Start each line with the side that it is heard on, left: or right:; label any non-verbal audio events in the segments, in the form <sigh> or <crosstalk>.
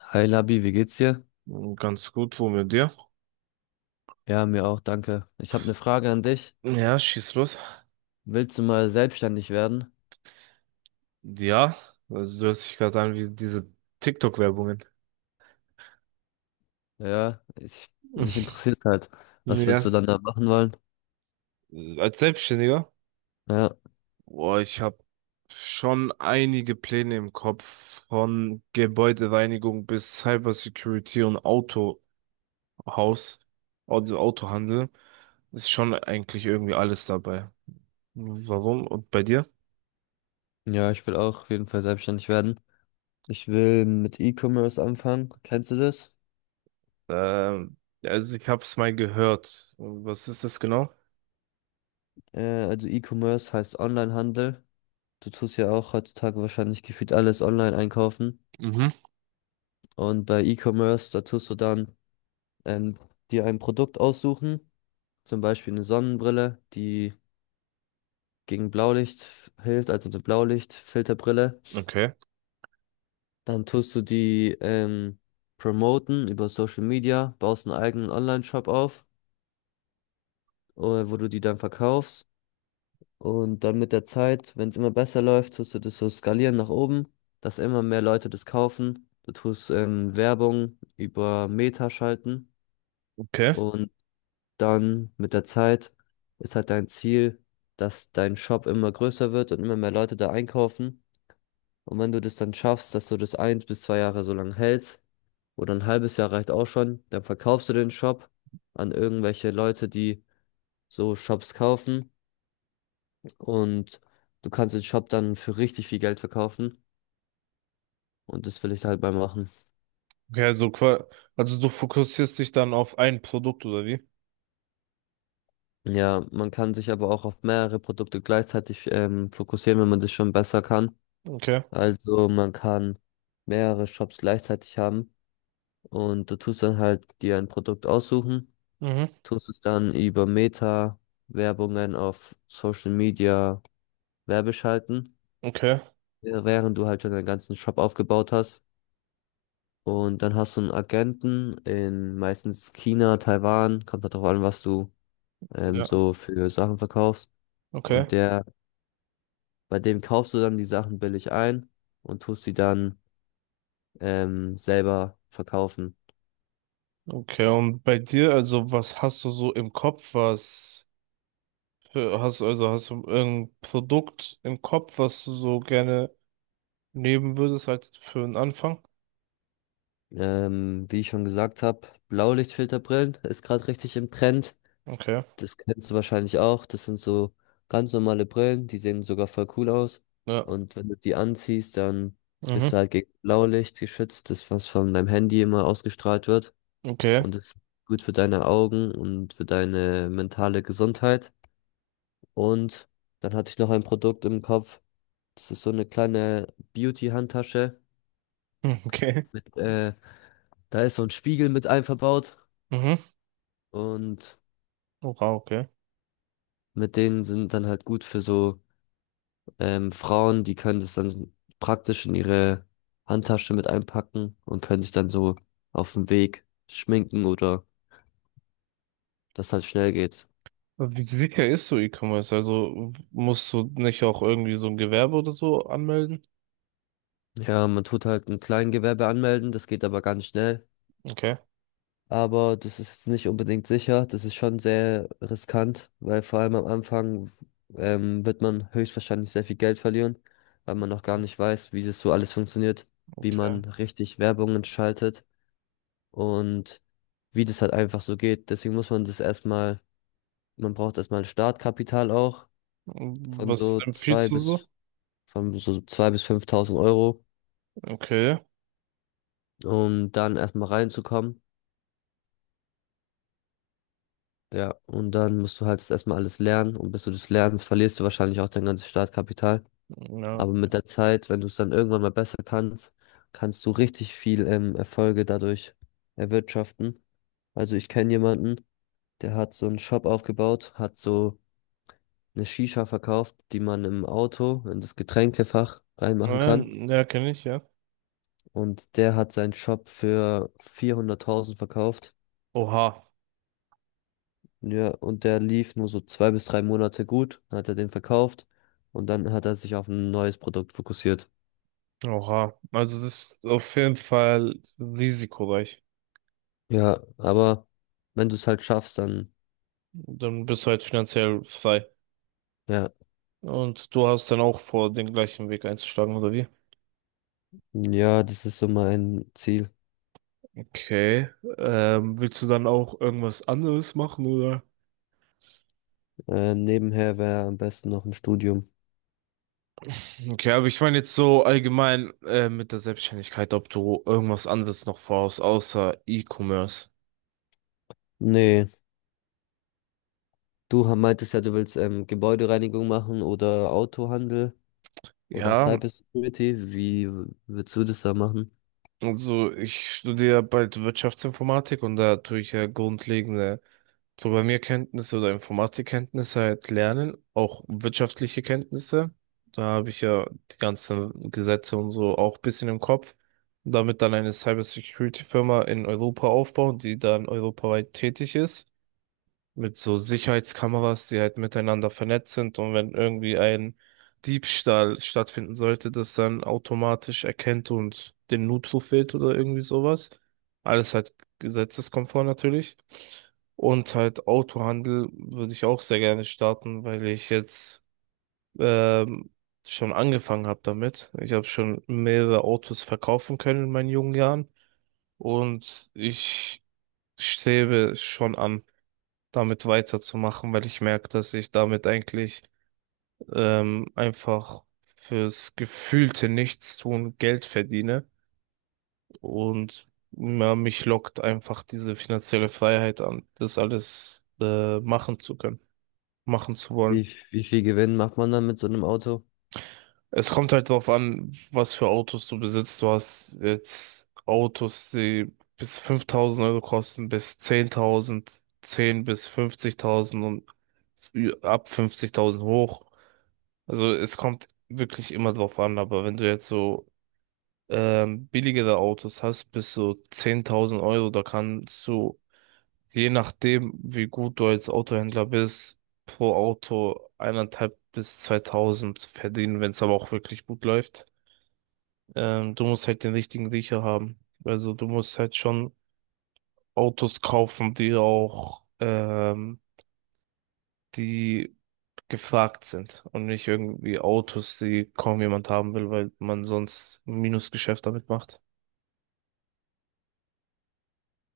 left: Hi Labi, wie geht's dir?
right: Ganz gut, wo mit dir?
left: Ja, mir auch, danke. Ich habe eine Frage an dich.
right: Ja, schieß los.
left: Willst du mal selbstständig werden?
right: Ja, also du hörst dich gerade an wie diese TikTok-Werbungen.
left: Ja, mich
right: <laughs>
left: interessiert halt, was würdest du
right: Ja.
left: dann da machen wollen?
right: Als Selbstständiger?
left: Ja,
right: Boah, ich habe schon einige Pläne im Kopf, von Gebäudereinigung bis Cybersecurity und Autohaus, also Autohandel, ist schon eigentlich irgendwie alles dabei. Warum? Und bei dir?
left: ja, ich will auch auf jeden Fall selbstständig werden. Ich will mit E-Commerce anfangen. Kennst du das?
right: Ähm, also ich habe es mal gehört. Was ist das genau?
left: Äh, also E-Commerce heißt Onlinehandel. Du tust ja auch heutzutage wahrscheinlich gefühlt alles online einkaufen.
right: Mhm.
left: Und bei E-Commerce, da tust du dann ähm, dir ein Produkt aussuchen, zum Beispiel eine Sonnenbrille, die gegen Blaulicht hilft, also eine Blaulichtfilterbrille.
right: Okay,
left: Dann tust du die promoten über Social Media, baust einen eigenen Online-Shop auf, wo du die dann verkaufst. Und dann mit der Zeit, wenn es immer besser läuft, tust du das so skalieren nach oben, dass immer mehr Leute das kaufen. Du tust Werbung über Meta schalten
right: okay.
left: und dann mit der Zeit ist halt dein Ziel, dass dein Shop immer größer wird und immer mehr Leute da einkaufen. Und wenn du das dann schaffst, dass du das 1 bis 2 Jahre so lang hältst, oder ein halbes Jahr reicht auch schon, dann verkaufst du den Shop an irgendwelche Leute, die so Shops kaufen. Und du kannst den Shop dann für richtig viel Geld verkaufen. Und das will ich halt mal machen.
right: Okay, also, also du fokussierst dich dann auf ein Produkt oder wie?
left: Ja, man kann sich aber auch auf mehrere Produkte gleichzeitig fokussieren, wenn man das schon besser kann.
right: Okay.
left: Also man kann mehrere Shops gleichzeitig haben und du tust dann halt dir ein Produkt aussuchen,
right: Mhm.
left: tust es dann über Meta-Werbungen auf Social Media werbeschalten,
right: Okay.
left: während du halt schon deinen ganzen Shop aufgebaut hast. Und dann hast du einen Agenten in meistens China, Taiwan, kommt halt darauf an, was du
right: Ja.
left: so für Sachen verkaufst. Und
right: Okay.
left: bei dem kaufst du dann die Sachen billig ein und tust die dann selber verkaufen.
right: Okay. Und bei dir, also was hast du so im Kopf, was für, hast also hast du irgendein Produkt im Kopf, was du so gerne nehmen würdest als für einen Anfang?
left: Wie ich schon gesagt habe, Blaulichtfilterbrillen ist gerade richtig im Trend.
right: Okay.
left: Das kennst du wahrscheinlich auch. Das sind so ganz normale Brillen, die sehen sogar voll cool aus.
right: Ja.
left: Und wenn du die anziehst, dann bist
right: Mhm.
left: du halt gegen Blaulicht geschützt, das was von deinem Handy immer ausgestrahlt wird.
right: Okay.
left: Und das ist gut für deine Augen und für deine mentale Gesundheit. Und dann hatte ich noch ein Produkt im Kopf. Das ist so eine kleine Beauty-Handtasche
right: <laughs> Mhm. Okay.
left: mit, da ist so ein Spiegel mit einverbaut.
right: Mhm.
left: Und
right: Oha, okay.
left: mit denen sind dann halt gut für so Frauen, die können das dann praktisch in ihre Handtasche mit einpacken und können sich dann so auf dem Weg schminken oder das halt schnell geht.
right: Wie sicher ist so E-Commerce? Also musst du nicht auch irgendwie so ein Gewerbe oder so anmelden?
left: Ja, man tut halt ein Kleingewerbe anmelden, das geht aber ganz schnell.
right: Okay.
left: Aber das ist jetzt nicht unbedingt sicher, das ist schon sehr riskant, weil vor allem am Anfang wird man höchstwahrscheinlich sehr viel Geld verlieren, weil man noch gar nicht weiß, wie das so alles funktioniert, wie
right: Okay.
left: man richtig Werbungen schaltet und wie das halt einfach so geht. Deswegen muss man das erstmal, man braucht erstmal ein Startkapital auch von
right: Was
left: so
right: empfiehlst
left: zwei
right: du so?
left: bis, von so 2 bis 5.000 Euro,
right: Okay.
left: um dann erstmal reinzukommen. Ja, und dann musst du halt das erstmal alles lernen und bis du das lernst, verlierst du wahrscheinlich auch dein ganzes Startkapital.
right: Ja,
left: Aber mit der Zeit, wenn du es dann irgendwann mal besser kannst, kannst du richtig viel Erfolge dadurch erwirtschaften. Also ich kenne jemanden, der hat so einen Shop aufgebaut, hat so eine Shisha verkauft, die man im Auto in das Getränkefach reinmachen
right: ja,
left: kann.
right: ja kenne ich, ja.
left: Und der hat seinen Shop für 400.000 verkauft.
right: Oha.
left: Ja, und der lief nur so 2 bis 3 Monate gut, dann hat er den verkauft und dann hat er sich auf ein neues Produkt fokussiert.
right: Oha. Also das ist auf jeden Fall risikoreich.
left: Ja, aber wenn du es halt schaffst, dann
right: Dann bist du halt finanziell frei.
left: ja,
right: Und du hast dann auch vor, den gleichen Weg einzuschlagen, oder wie?
left: ja, das ist so mein Ziel.
right: Okay. Willst du dann auch irgendwas anderes machen, oder?
left: Nebenher wäre am besten noch ein Studium.
right: Okay, aber ich meine jetzt so allgemein mit der Selbstständigkeit, ob du irgendwas anderes noch vorhast, außer E-Commerce.
left: Nee, du meintest ja, du willst Gebäudereinigung machen oder Autohandel. Oder
right: Ja,
left: Cybersecurity, wie würdest du das da machen?
right: also ich studiere ja bald Wirtschaftsinformatik und da tue ich ja grundlegende Programmierkenntnisse oder Informatikkenntnisse halt lernen, auch wirtschaftliche Kenntnisse. Da habe ich ja die ganzen Gesetze und so auch ein bisschen im Kopf. Und damit dann eine Cybersecurity-Firma in Europa aufbauen, die dann europaweit tätig ist mit so Sicherheitskameras, die halt miteinander vernetzt sind und wenn irgendwie ein Diebstahl stattfinden sollte, das dann automatisch erkennt und den Notruf wählt oder irgendwie sowas. Alles halt gesetzeskonform natürlich. Und halt Autohandel würde ich auch sehr gerne starten, weil ich jetzt ähm, schon angefangen habe damit. Ich habe schon mehrere Autos verkaufen können in meinen jungen Jahren und ich strebe schon an damit weiterzumachen, weil ich merke, dass ich damit eigentlich einfach fürs gefühlte Nichtstun Geld verdiene und ja, mich lockt einfach diese finanzielle Freiheit an, das alles machen zu können, machen zu wollen.
left: Wie, wie viel Gewinn macht man dann mit so einem Auto?
right: Es kommt halt darauf an, was für Autos du besitzt. Du hast jetzt Autos, die bis 5.000 Euro kosten, bis 10.000, 10 bis 50.000 und ab 50.000 hoch. Also es kommt wirklich immer drauf an, aber wenn du jetzt so billigere Autos hast, bis so 10.000 Euro, da kannst du, je nachdem, wie gut du als Autohändler bist, pro Auto 1.500 bis 2.000 verdienen, wenn es aber auch wirklich gut läuft. Du musst halt den richtigen Riecher haben. Also du musst halt schon Autos kaufen, die auch die gefragt sind und nicht irgendwie Autos, die kaum jemand haben will, weil man sonst ein Minusgeschäft damit macht.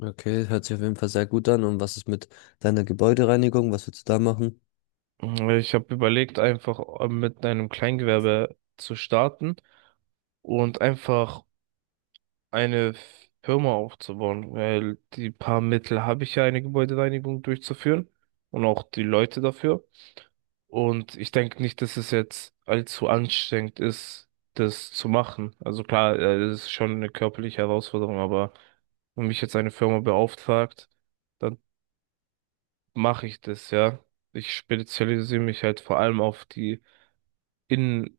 left: Okay, hört sich auf jeden Fall sehr gut an. Und was ist mit deiner Gebäudereinigung? Was würdest du da machen?
right: Mhm, Ich habe überlegt, einfach mit einem Kleingewerbe zu starten und einfach eine Firma aufzubauen, weil die paar Mittel habe ich ja, eine Gebäudereinigung durchzuführen und auch die Leute dafür. Und ich denke nicht, dass es jetzt allzu anstrengend ist, das zu machen. Also klar, das ist schon eine körperliche Herausforderung, aber wenn mich jetzt eine Firma beauftragt, dann mache ich das, ja. Ich spezialisiere mich halt vor allem auf die Innen,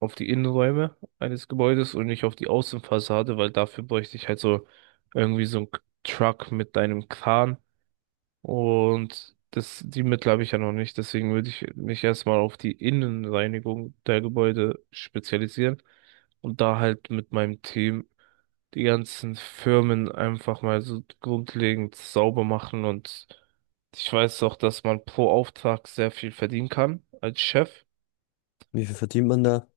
right: auf die Innenräume eines Gebäudes und nicht auf die Außenfassade, weil dafür bräuchte ich halt so irgendwie so einen Truck mit einem Kran und das, die Mittel habe ich ja noch nicht, deswegen würde ich mich erstmal auf die Innenreinigung der Gebäude spezialisieren und da halt mit meinem Team die ganzen Firmen einfach mal so grundlegend sauber machen und ich weiß auch, dass man pro Auftrag sehr viel verdienen kann als Chef.
left: Wie viel verdient man da?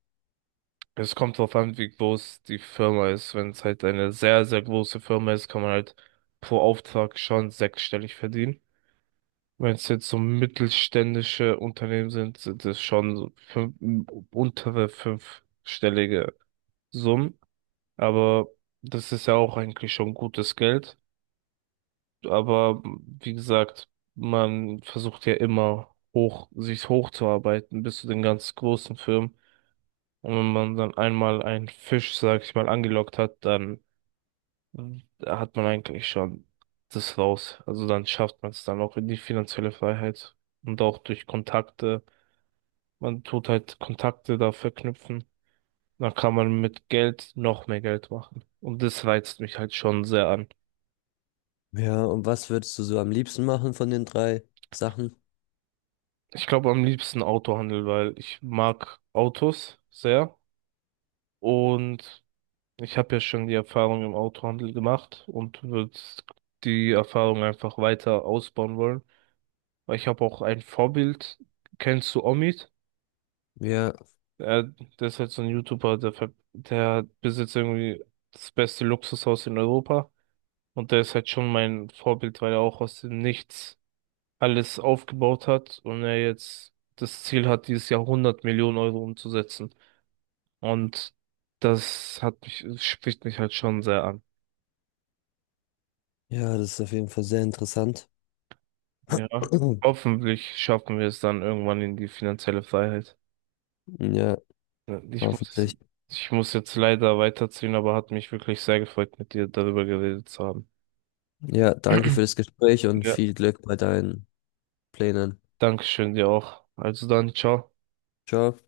right: Es kommt drauf an, wie groß die Firma ist. Wenn es halt eine sehr, sehr große Firma ist, kann man halt pro Auftrag schon sechsstellig verdienen. Wenn es jetzt so mittelständische Unternehmen sind, sind es schon so fünf, untere fünfstellige Summen. Aber das ist ja auch eigentlich schon gutes Geld. Aber wie gesagt, man versucht ja immer hoch, sich hochzuarbeiten bis zu den ganz großen Firmen. Und wenn man dann einmal einen Fisch, sag ich mal, angelockt hat, dann hat man eigentlich schon das raus. Also dann schafft man es dann auch in die finanzielle Freiheit und auch durch Kontakte. Man tut halt Kontakte da verknüpfen. Dann kann man mit Geld noch mehr Geld machen. Und das reizt mich halt schon sehr an.
left: Ja, und was würdest du so am liebsten machen von den drei Sachen?
right: Ich glaube am liebsten Autohandel, weil ich mag Autos sehr. Und ich habe ja schon die Erfahrung im Autohandel gemacht und würde die Erfahrung einfach weiter ausbauen wollen. Weil ich habe auch ein Vorbild. Kennst du Omid?
left: Ja,
right: Er, der, ist halt so ein YouTuber, der besitzt irgendwie das beste Luxushaus in Europa. Und der ist halt schon mein Vorbild, weil er auch aus dem Nichts alles aufgebaut hat und er jetzt das Ziel hat, dieses Jahr 100 Millionen Euro umzusetzen. Und das hat mich, es spricht mich halt schon sehr an.
left: ja, das ist auf jeden Fall sehr interessant.
right: Ja.
left: <clears throat>
right: Hoffentlich schaffen wir es dann irgendwann in die finanzielle Freiheit.
left: Ja,
right: Ja, Ich muss,
left: hoffentlich.
right: ich muss jetzt leider weiterziehen, aber hat mich wirklich sehr gefreut, mit dir darüber geredet zu haben.
left: Ja, danke für das Gespräch und
right: Ja.
left: viel Glück bei deinen Plänen.
right: Dankeschön dir auch. Also dann, ciao.
left: Ciao.